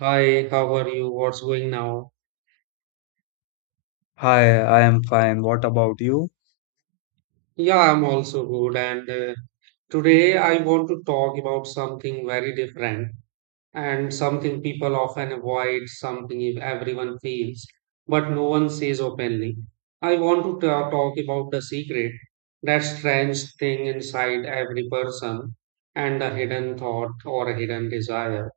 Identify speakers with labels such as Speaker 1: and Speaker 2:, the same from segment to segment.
Speaker 1: Hi, how are you? What's going now?
Speaker 2: Hi, I am fine. What about you?
Speaker 1: Yeah, I'm also good. And Today I want to talk about something very different and something people often avoid, something if everyone feels, but no one says openly. I want to talk about the secret, that strange thing inside every person, and the hidden thought or hidden desire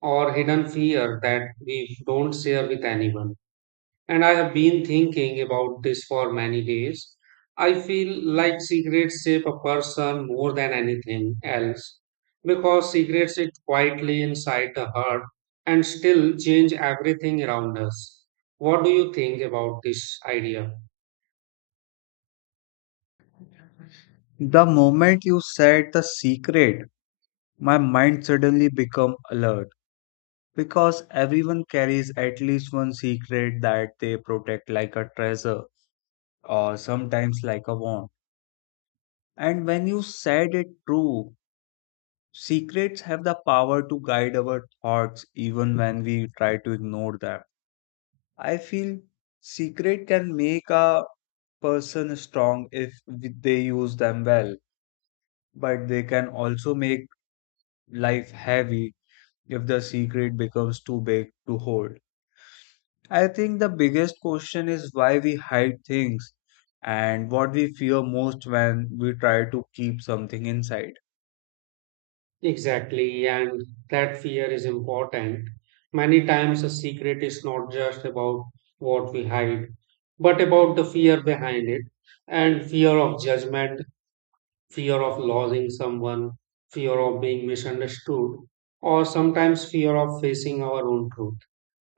Speaker 1: or hidden fear that we don't share with anyone. And I have been thinking about this for many days. I feel like cigarettes shape a person more than anything else because cigarettes sit quietly inside the heart and still change everything around us. What do you think about this idea?
Speaker 2: The moment you said the secret, my mind suddenly became alert because everyone carries at least one secret that they protect like a treasure or sometimes like a wand. And when you said it true, secrets have the power to guide our thoughts even when we try to ignore them. I feel secret can make a person strong if they use them well, but they can also make life heavy if the secret becomes too big to hold. I think the biggest question is why we hide things and what we fear most when we try to keep something inside.
Speaker 1: Exactly, and that fear is important. Many times a secret is not just about what we hide, but about the fear behind it and fear of judgment, fear of losing someone, fear of being misunderstood, or sometimes fear of facing our own truth.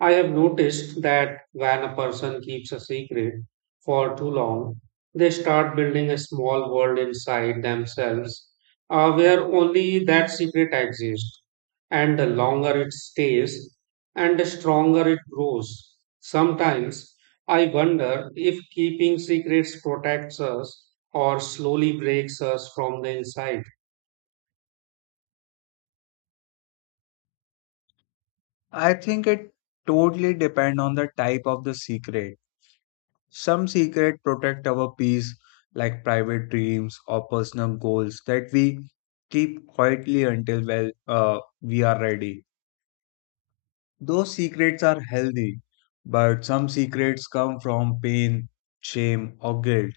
Speaker 1: I have noticed that when a person keeps a secret for too long, they start building a small world inside themselves, where only that secret exists. And the longer it stays, and the stronger it grows. Sometimes I wonder if keeping secrets protects us or slowly breaks us from the inside.
Speaker 2: I think it totally depends on the type of the secret. Some secret protect our peace like private dreams or personal goals that we keep quietly until we are ready. Those secrets are healthy, but some secrets come from pain, shame, or guilt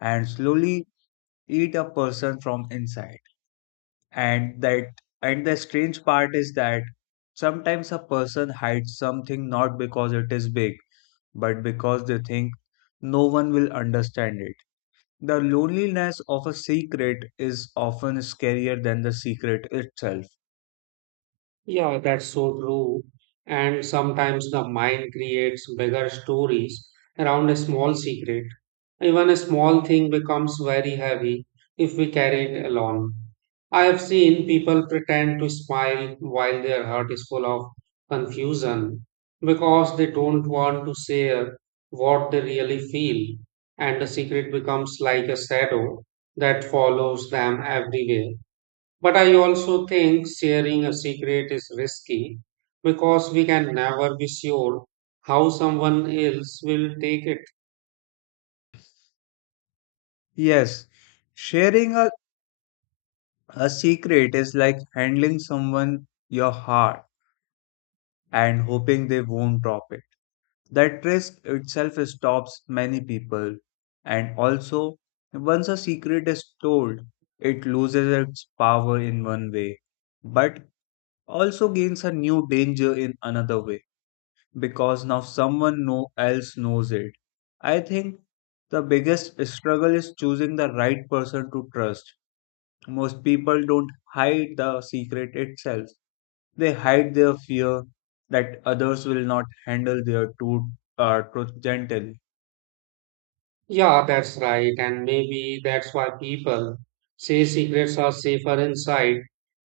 Speaker 2: and slowly eat a person from inside. And that and the strange part is that sometimes a person hides something not because it is big, but because they think no one will understand it. The loneliness of a secret is often scarier than the secret itself.
Speaker 1: Yeah, that's so true. And sometimes the mind creates bigger stories around a small secret. Even a small thing becomes very heavy if we carry it along. I have seen people pretend to smile while their heart is full of confusion because they don't want to share what they really feel, and the secret becomes like a shadow that follows them everywhere. But I also think sharing a secret is risky because we can never be sure how someone else will take it.
Speaker 2: Yes, sharing a secret is like handling someone your heart and hoping they won't drop it. That risk itself stops many people. And also, once a secret is told, it loses its power in one way, but also gains a new danger in another way because now someone no else knows it. I think the biggest struggle is choosing the right person to trust. Most people don't hide the secret itself. They hide their fear that others will not handle their truth, truth gently.
Speaker 1: Yeah, that's right. And maybe that's why people say secrets are safer inside.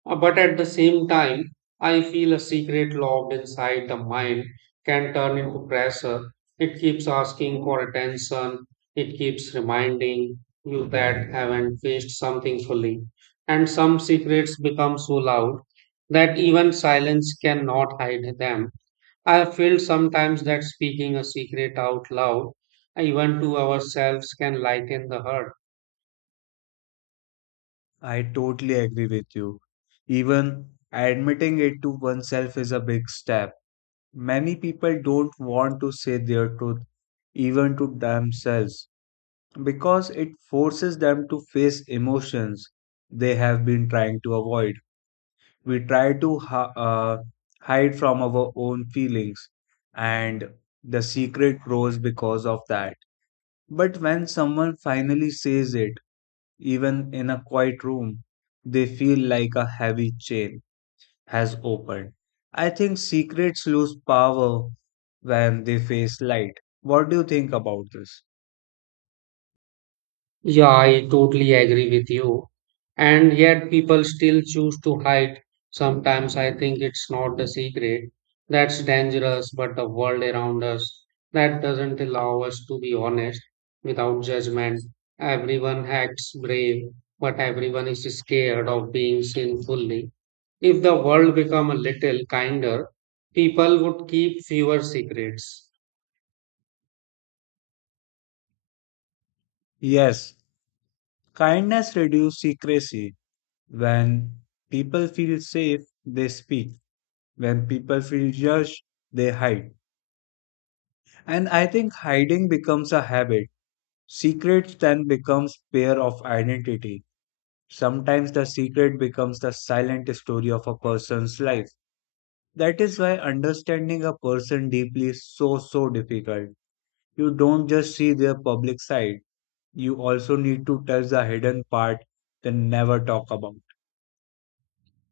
Speaker 1: But at the same time, I feel a secret locked inside the mind can turn into pressure. It keeps asking for attention. It keeps reminding you that haven't faced something fully. And some secrets become so loud that even silence cannot hide them. I feel sometimes that speaking a secret out loud, even to ourselves, can lighten the hurt.
Speaker 2: I totally agree with you. Even admitting it to oneself is a big step. Many people don't want to say their truth even to themselves because it forces them to face emotions they have been trying to avoid. We try to hide from our own feelings, and the secret grows because of that. But when someone finally says it, even in a quiet room, they feel like a heavy chain has opened. I think secrets lose power when they face light. What do you think about this?
Speaker 1: Yeah, I totally agree with you. And yet people still choose to hide. Sometimes I think it's not the secret that's dangerous, but the world around us that doesn't allow us to be honest without judgment. Everyone acts brave, but everyone is scared of being seen fully. If the world become a little kinder, people would keep fewer secrets.
Speaker 2: Yes, kindness reduces secrecy. When people feel safe, they speak. When people feel judged, they hide. And I think hiding becomes a habit. Secrets then becomes pair of identity. Sometimes the secret becomes the silent story of a person's life. That is why understanding a person deeply is so so difficult. You don't just see their public side. You also need to touch the hidden part they never talk about.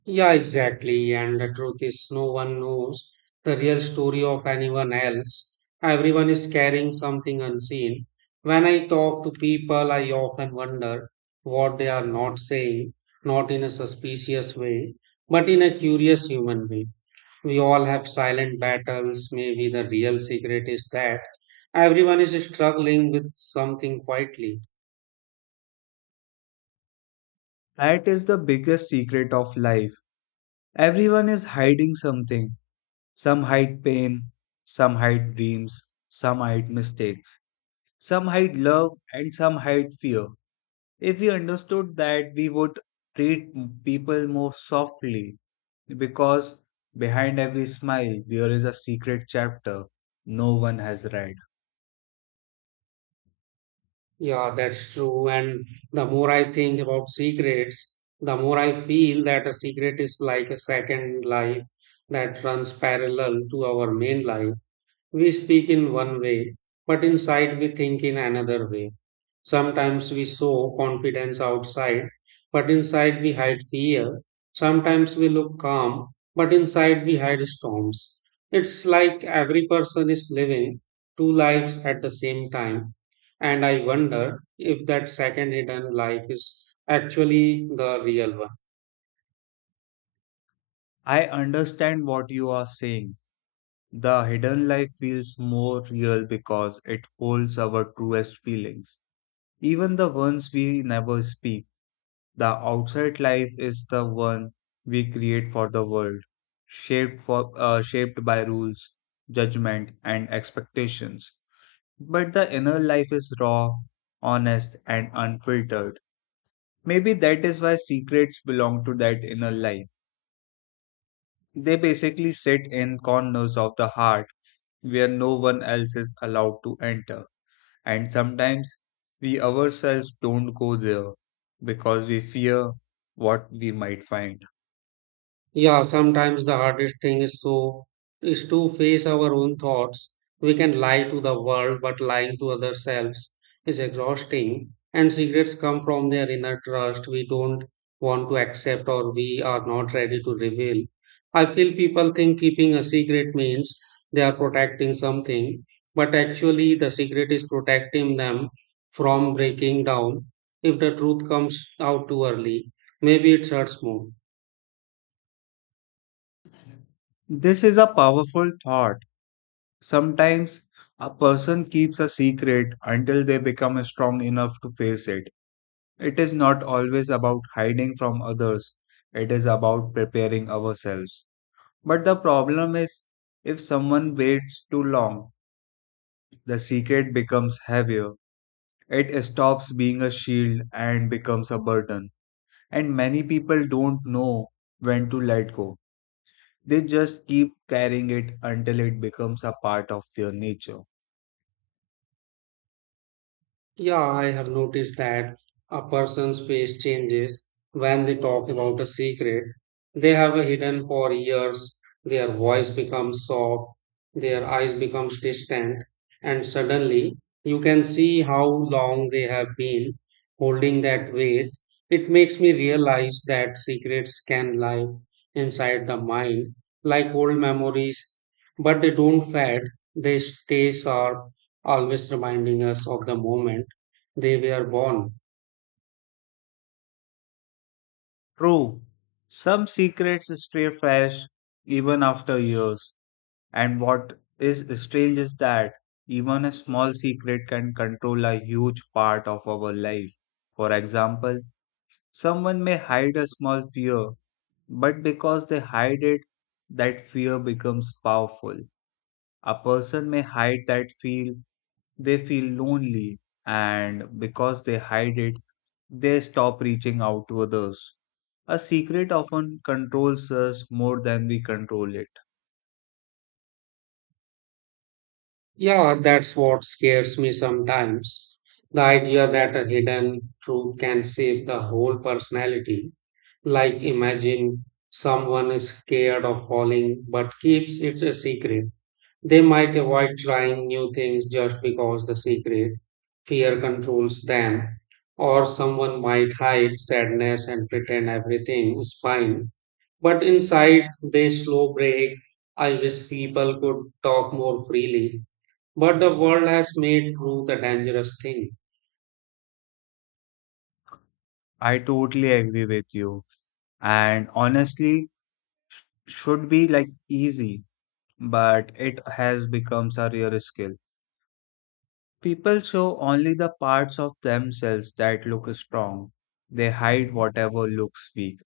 Speaker 1: Yeah, exactly. And the truth is, no one knows the real story of anyone else. Everyone is carrying something unseen. When I talk to people, I often wonder what they are not saying, not in a suspicious way, but in a curious human way. We all have silent battles. Maybe the real secret is that everyone is struggling with something quietly.
Speaker 2: That is the biggest secret of life. Everyone is hiding something. Some hide pain, some hide dreams, some hide mistakes, some hide love, and some hide fear. If we understood that, we would treat people more softly because behind every smile there is a secret chapter no one has read.
Speaker 1: Yeah, that's true. And the more I think about secrets, the more I feel that a secret is like a second life that runs parallel to our main life. We speak in one way, but inside we think in another way. Sometimes we show confidence outside, but inside we hide fear. Sometimes we look calm, but inside we hide storms. It's like every person is living two lives at the same time. And I wonder if that second hidden life is actually the real one.
Speaker 2: I understand what you are saying. The hidden life feels more real because it holds our truest feelings, even the ones we never speak. The outside life is the one we create for the world, shaped by rules, judgment, and expectations. But the inner life is raw, honest, and unfiltered. Maybe that is why secrets belong to that inner life. They basically sit in corners of the heart where no one else is allowed to enter. And sometimes we ourselves don't go there because we fear what we might find.
Speaker 1: Yeah, sometimes the hardest thing is so is to face our own thoughts. We can lie to the world, but lying to ourselves is exhausting. And secrets come from their inner trust we don't want to accept or we are not ready to reveal. I feel people think keeping a secret means they are protecting something, but actually the secret is protecting them from breaking down if the truth comes out too early. Maybe it hurts more.
Speaker 2: This is a powerful thought. Sometimes a person keeps a secret until they become strong enough to face it. It is not always about hiding from others, it is about preparing ourselves. But the problem is, if someone waits too long, the secret becomes heavier. It stops being a shield and becomes a burden. And many people don't know when to let go. They just keep carrying it until it becomes a part of their nature.
Speaker 1: Yeah, I have noticed that a person's face changes when they talk about a secret they have hidden for years. Their voice becomes soft, their eyes becomes distant, and suddenly you can see how long they have been holding that weight. It makes me realize that secrets can lie inside the mind, like old memories, but they don't fade. They stay sharp, always reminding us of the moment they were born.
Speaker 2: True, some secrets stay fresh even after years, and what is strange is that even a small secret can control a huge part of our life. For example, someone may hide a small fear, but because they hide it, that fear becomes powerful. A person may hide that feel they feel lonely, and because they hide it, they stop reaching out to others. A secret often controls us more than we control it.
Speaker 1: Yeah, that's what scares me sometimes. The idea that a hidden truth can shape the whole personality. Like, imagine someone is scared of falling but keeps it a secret. They might avoid trying new things just because the secret fear controls them. Or someone might hide sadness and pretend everything is fine, but inside they slow break. I wish people could talk more freely. But the world has made truth a dangerous thing.
Speaker 2: I totally agree with you. And honestly, should be like easy, but it has become a rare skill. People show only the parts of themselves that look strong. They hide whatever looks weak.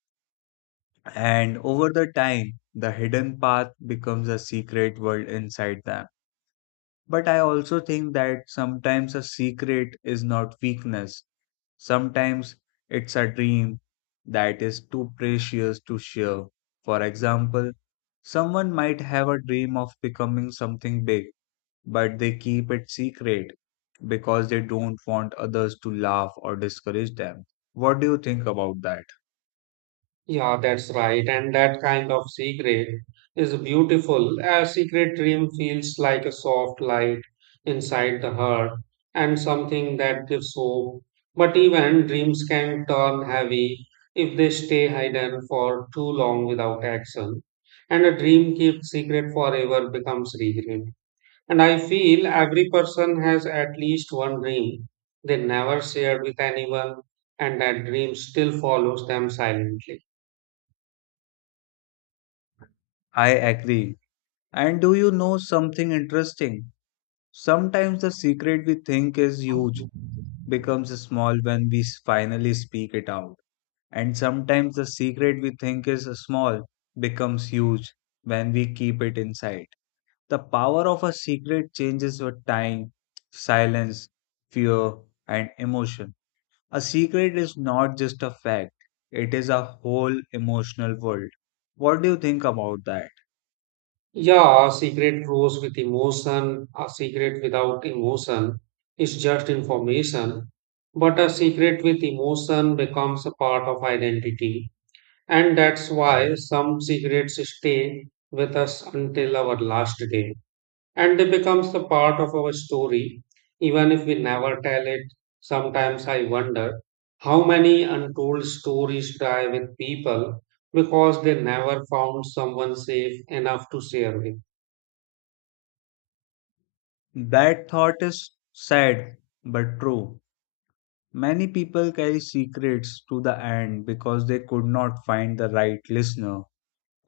Speaker 2: And over the time, the hidden path becomes a secret world inside them. But I also think that sometimes a secret is not weakness. Sometimes it's a dream that is too precious to share. For example, someone might have a dream of becoming something big, but they keep it secret because they don't want others to laugh or discourage them. What do you think about that?
Speaker 1: Yeah, that's right. And that kind of secret is beautiful. A secret dream feels like a soft light inside the heart and something that gives hope. But even dreams can turn heavy if they stay hidden for too long without action. And a dream kept secret forever becomes regret. And I feel every person has at least one dream they never shared with anyone, and that dream still follows them silently.
Speaker 2: I agree. And do you know something interesting? Sometimes the secret we think is huge becomes small when finally speak it out. And sometimes the secret we think is small becomes huge when we keep it inside. The power of a secret changes with time, silence, fear, and emotion. A secret is not just a fact, it is a whole emotional world. What do you think about that?
Speaker 1: Yeah, a secret grows with emotion. A secret without emotion is just information. But a secret with emotion becomes a part of identity. And that's why some secrets stay with us until our last day, and they becomes the part of our story even if we never tell it. Sometimes I wonder how many untold stories die with people because they never found someone safe enough to share with.
Speaker 2: That thought is sad but true. Many people carry secrets to the end because they could not find the right listener.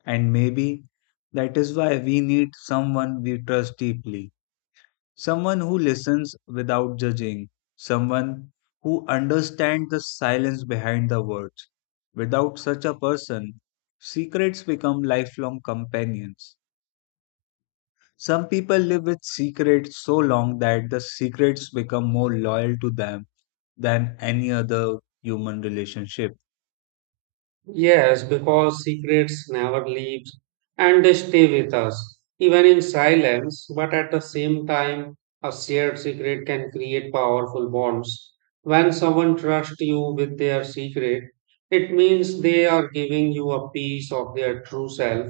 Speaker 2: And maybe that is why we need someone we trust deeply, someone who listens without judging, someone who understands the silence behind the words. Without such a person, secrets become lifelong companions. Some people live with secrets so long that the secrets become more loyal to them than any other human relationship.
Speaker 1: Yes, because secrets never leave and they stay with us, even in silence. But at the same time, a shared secret can create powerful bonds. When someone trusts you with their secret, it means they are giving you a piece of their true self.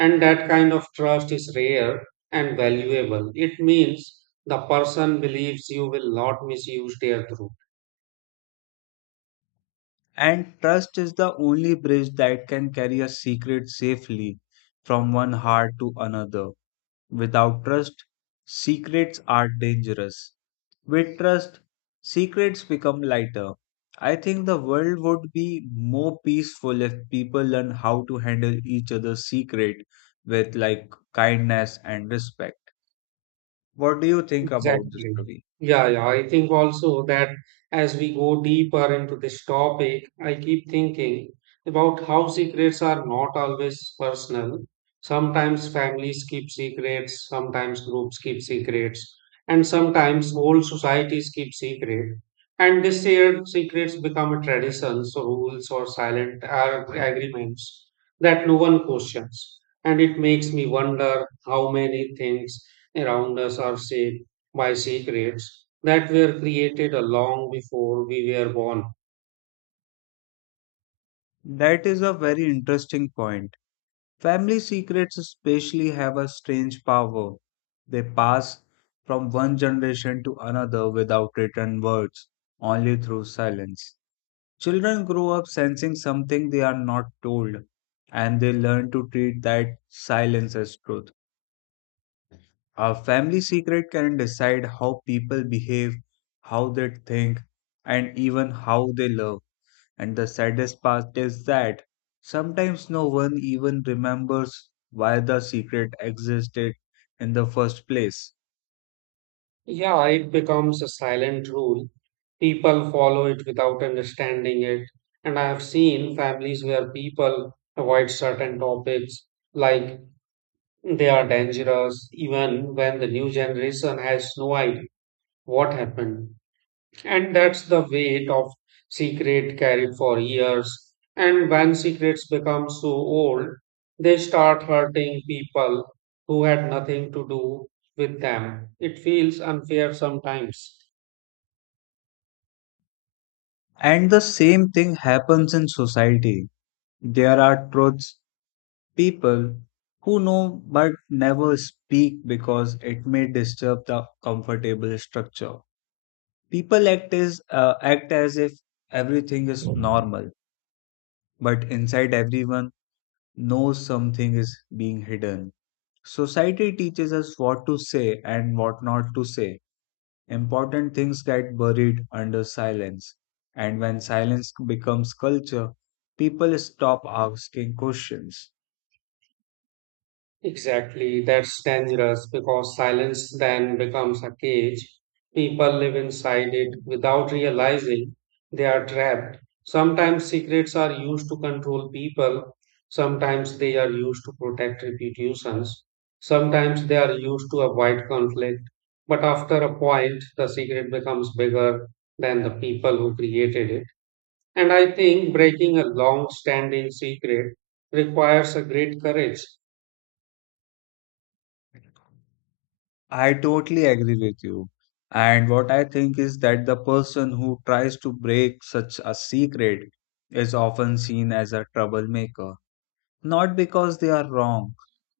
Speaker 1: And that kind of trust is rare and valuable. It means the person believes you will not misuse their truth.
Speaker 2: And trust is the only bridge that can carry a secret safely from one heart to another. Without trust, secrets are dangerous. With trust, secrets become lighter. I think the world would be more peaceful if people learn how to handle each other's secret with like kindness and respect. What do you think about this,
Speaker 1: Exactly.
Speaker 2: Ravi?
Speaker 1: Yeah, yeah. I think also that as we go deeper into this topic, I keep thinking about how secrets are not always personal. Sometimes families keep secrets, sometimes groups keep secrets, and sometimes whole societies keep secret. And these shared secrets become a traditions, or rules, or silent agreements that no one questions. And it makes me wonder how many things around us are safe by secrets that were created a long before we were born.
Speaker 2: That is a very interesting point. Family secrets, especially, have a strange power. They pass from one generation to another without written words, only through silence. Children grow up sensing something they are not told, and they learn to treat that silence as truth. A family secret can decide how people behave, how they think, and even how they love. And the saddest part is that sometimes no one even remembers why the secret existed in the first place.
Speaker 1: Yeah, it becomes a silent rule. People follow it without understanding it. And I have seen families where people avoid certain topics like they are dangerous, even when the new generation has no idea what happened. And that's the weight of secret carried for years. And when secrets become so old, they start hurting people who had nothing to do with them. It feels unfair sometimes.
Speaker 2: And the same thing happens in society. There are truths, people who know but never speak because it may disturb the comfortable structure. People act as if everything is normal, but inside everyone knows something is being hidden. Society teaches us what to say and what not to say. Important things get buried under silence. And when silence becomes culture, people stop asking questions.
Speaker 1: Exactly, that's dangerous because silence then becomes a cage. People live inside it without realizing they are trapped. Sometimes secrets are used to control people, sometimes they are used to protect reputations, sometimes they are used to avoid conflict. But after a point, the secret becomes bigger than the people who created it. And I think breaking a long standing secret requires a great courage.
Speaker 2: I totally agree with you. And what I think is that the person who tries to break such a secret is often seen as a troublemaker, not because they are wrong,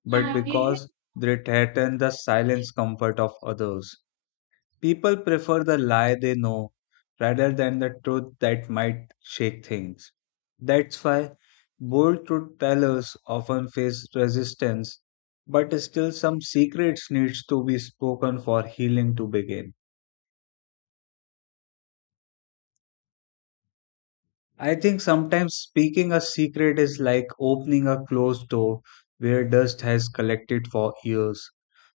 Speaker 2: but because they threaten the silence comfort of others. People prefer the lie they know rather than the truth that might shake things. That's why bold truth tellers often face resistance, but still some secrets needs to be spoken for healing to begin. I think sometimes speaking a secret is like opening a closed door where dust has collected for years.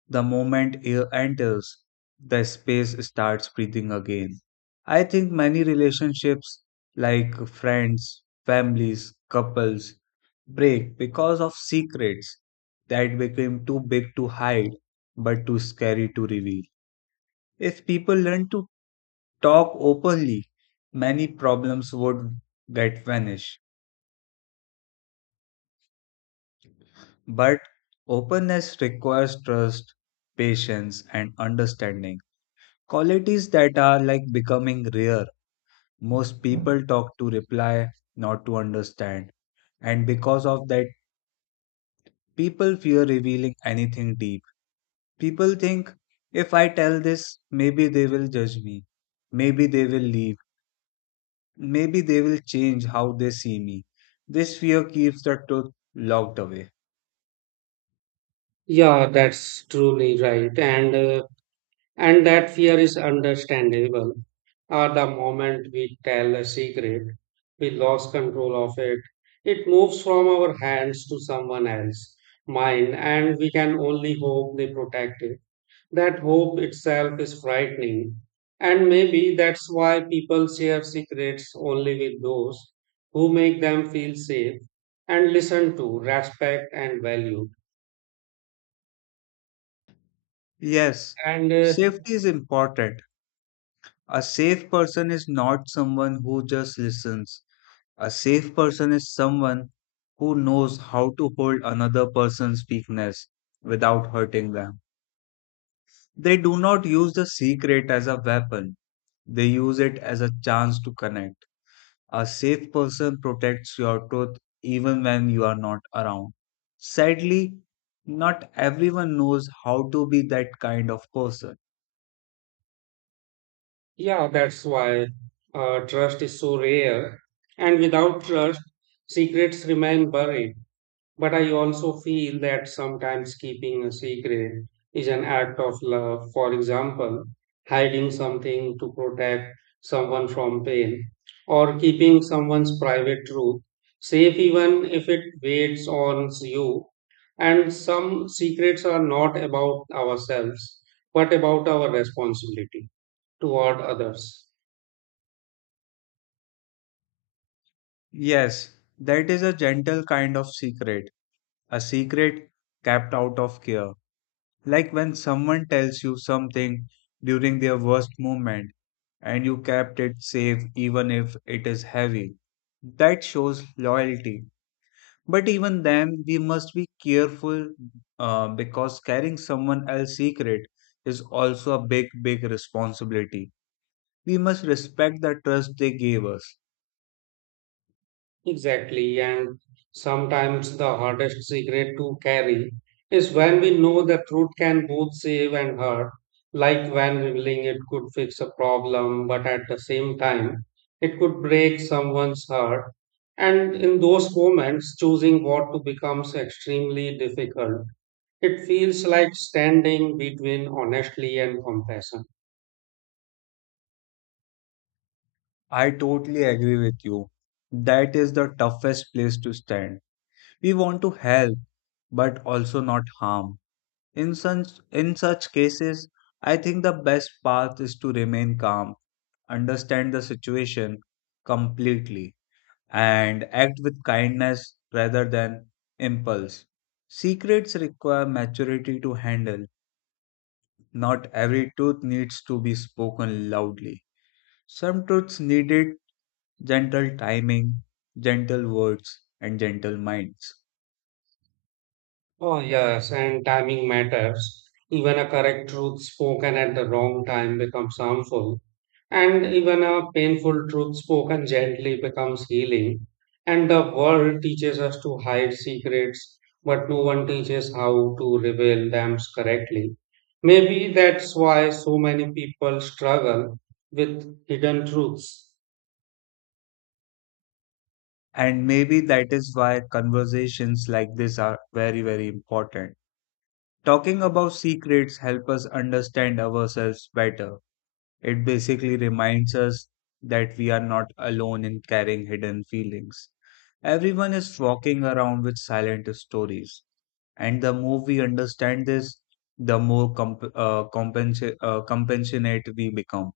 Speaker 2: The moment air enters, the space starts breathing again. I think many relationships, like friends, families, couples, break because of secrets that became too big to hide but too scary to reveal. If people learn to talk openly, many problems would get vanished. But openness requires trust, patience, and understanding. Qualities that are like becoming rare. Most people talk to reply, not to understand. And because of that, people fear revealing anything deep. People think if I tell this, maybe they will judge me. Maybe they will leave. Maybe they will change how they see me. This fear keeps the truth locked away.
Speaker 1: Yeah, that's truly right. And that fear is understandable. At the moment we tell a secret, we lose control of it. It moves from our hands to someone else' mind, and we can only hope they protect it. That hope itself is frightening. And maybe that's why people share secrets only with those who make them feel safe and listened to, respect, and valued.
Speaker 2: Yes,
Speaker 1: And
Speaker 2: safety is important. A safe person is not someone who just listens. A safe person is someone who knows how to hold another person's weakness without hurting them. They do not use the secret as a weapon, they use it as a chance to connect. A safe person protects your truth even when you are not around. Sadly, not everyone knows how to be that kind of person.
Speaker 1: Yeah, that's why trust is so rare. And without trust, secrets remain buried. But I also feel that sometimes keeping a secret is an act of love. For example, hiding something to protect someone from pain, or keeping someone's private truth safe even if it weighs on you. And some secrets are not about ourselves, but about our responsibility toward others.
Speaker 2: Yes, that is a gentle kind of secret, a secret kept out of care. Like when someone tells you something during their worst moment and you kept it safe even if it is heavy. That shows loyalty. But even then, we must be careful because carrying someone else's secret is also a big, big responsibility. We must respect the trust they gave us.
Speaker 1: Exactly, and sometimes the hardest secret to carry is when we know the truth can both save and hurt, like when revealing it could fix a problem, but at the same time, it could break someone's heart. And in those moments, choosing what to becomes extremely difficult. It feels like standing between honestly and compassion.
Speaker 2: I totally agree with you. That is the toughest place to stand. We want to help, but also not harm. In such cases, I think the best path is to remain calm, understand the situation completely, and act with kindness rather than impulse. Secrets require maturity to handle. Not every truth needs to be spoken loudly. Some truths needed gentle timing, gentle words, and gentle minds.
Speaker 1: Oh, yes, and timing matters. Even a correct truth spoken at the wrong time becomes harmful, and even a painful truth spoken gently becomes healing. And the world teaches us to hide secrets, but no one teaches how to reveal them correctly. Maybe that's why so many people struggle with hidden truths.
Speaker 2: And maybe that is why conversations like this are very, very important. Talking about secrets help us understand ourselves better. It basically reminds us that we are not alone in carrying hidden feelings. Everyone is walking around with silent stories, and the more we understand this, the more compassionate we become.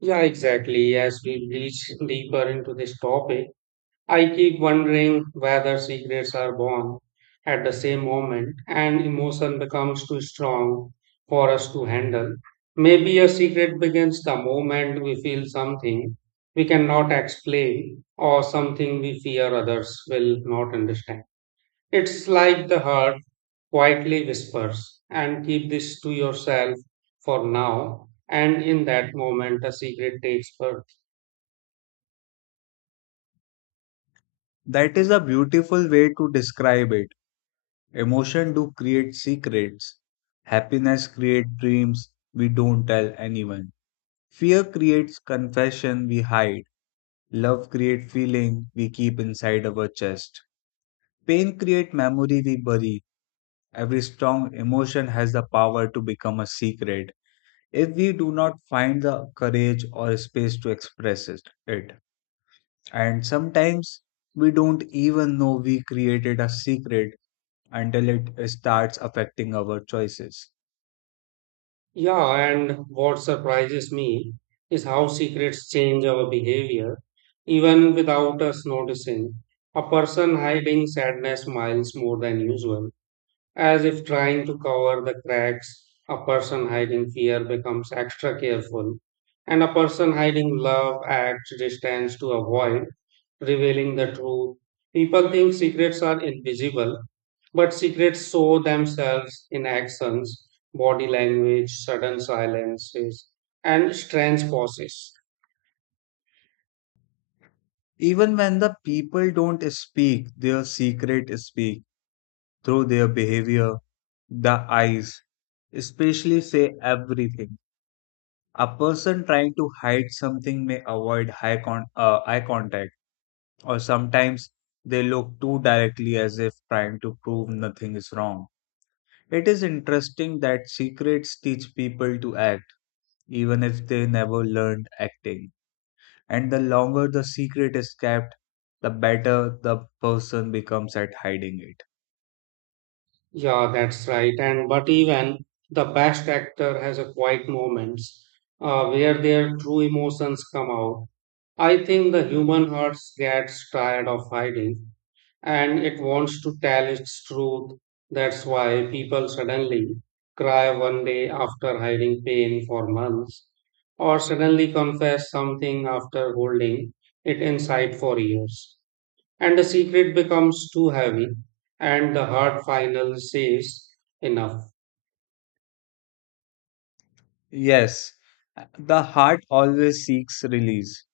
Speaker 1: Yeah, exactly. As we reach deeper into this topic, I keep wondering whether secrets are born at the same moment and emotion becomes too strong for us to handle. Maybe a secret begins the moment we feel something we cannot explain or something we fear others will not understand. It's like the heart quietly whispers and keep this to yourself for now. And in that moment, a secret takes birth.
Speaker 2: That is a beautiful way to describe it. Emotion do create secrets. Happiness create dreams we don't tell anyone. Fear creates confession we hide. Love creates feeling we keep inside our chest. Pain creates memory we bury. Every strong emotion has the power to become a secret if we do not find the courage or space to express it. And sometimes we don't even know we created a secret until it starts affecting our choices.
Speaker 1: Yeah, and what surprises me is how secrets change our behavior, even without us noticing. A person hiding sadness smiles more than usual, as if trying to cover the cracks, a person hiding fear becomes extra careful, and a person hiding love acts distance to avoid revealing the truth. People think secrets are invisible, but secrets show themselves in actions, body language, sudden silences, and strange pauses.
Speaker 2: Even when the people don't speak, their secret speaks through their behavior, the eyes, especially say everything. A person trying to hide something may avoid eye contact, or sometimes they look too directly as if trying to prove nothing is wrong. It is interesting that secrets teach people to act, even if they never learned acting. And the longer the secret is kept, the better the person becomes at hiding it.
Speaker 1: Yeah, that's right. And but even the best actor has a quiet moments, where their true emotions come out. I think the human heart gets tired of hiding and it wants to tell its truth. That's why people suddenly cry one day after hiding pain for months, or suddenly confess something after holding it inside for years, and the secret becomes too heavy and the hard final says enough.
Speaker 2: Yes, the heart always seeks release.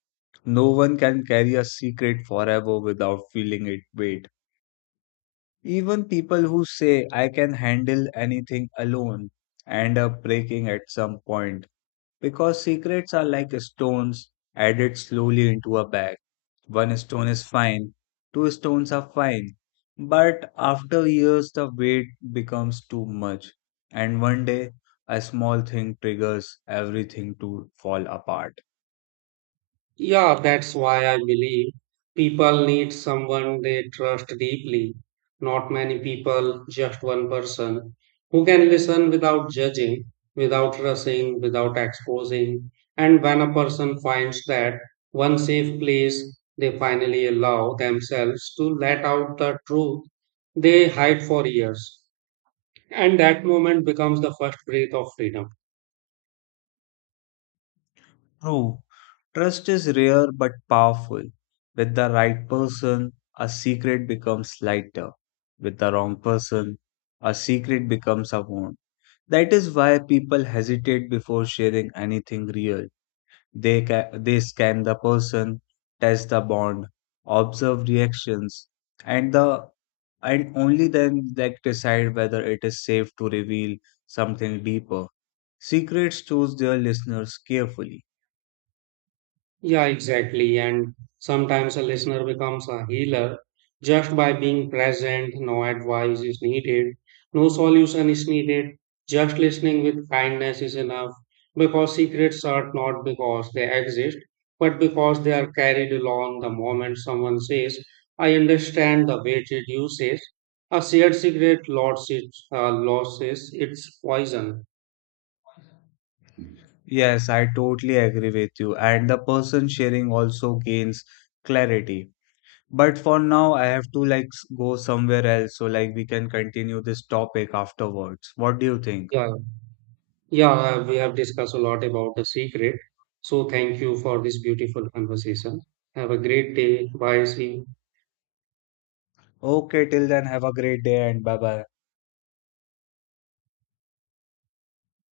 Speaker 2: No one can carry a secret forever without feeling it weight. Even people who say I can handle anything alone end up breaking at some point because secrets are like stones added slowly into a bag. One stone is fine, two stones are fine, but after years the weight becomes too much, and one day a small thing triggers everything to fall apart.
Speaker 1: Yeah, that's why I believe people need someone they trust deeply, not many people, just one person who can listen without judging, without rushing, without exposing. And when a person finds that one safe place, they finally allow themselves to let out the truth they hide for years. And that moment becomes the first breath of freedom.
Speaker 2: True, trust is rare but powerful. With the right person, a secret becomes lighter. With the wrong person, a secret becomes a wound. That is why people hesitate before sharing anything real. They scan the person, test the bond, observe reactions, and the and only then they decide whether it is safe to reveal something deeper. Secrets choose their listeners carefully.
Speaker 1: Yeah, exactly. And sometimes a listener becomes a healer just by being present. No advice is needed, no solution is needed. Just listening with kindness is enough because secrets are not because they exist, but because they are carried along the moment someone says, I understand the weight it uses. A shared secret loses, loses its poison.
Speaker 2: Yes, I totally agree with you. And the person sharing also gains clarity. But for now, I have to go somewhere else so like we can continue this topic afterwards. What do you think?
Speaker 1: Yeah. Yeah, we have discussed a lot about the secret. So thank you for this beautiful conversation. Have a great day. Bye. See you.
Speaker 2: Okay, till then, have a great day and bye bye.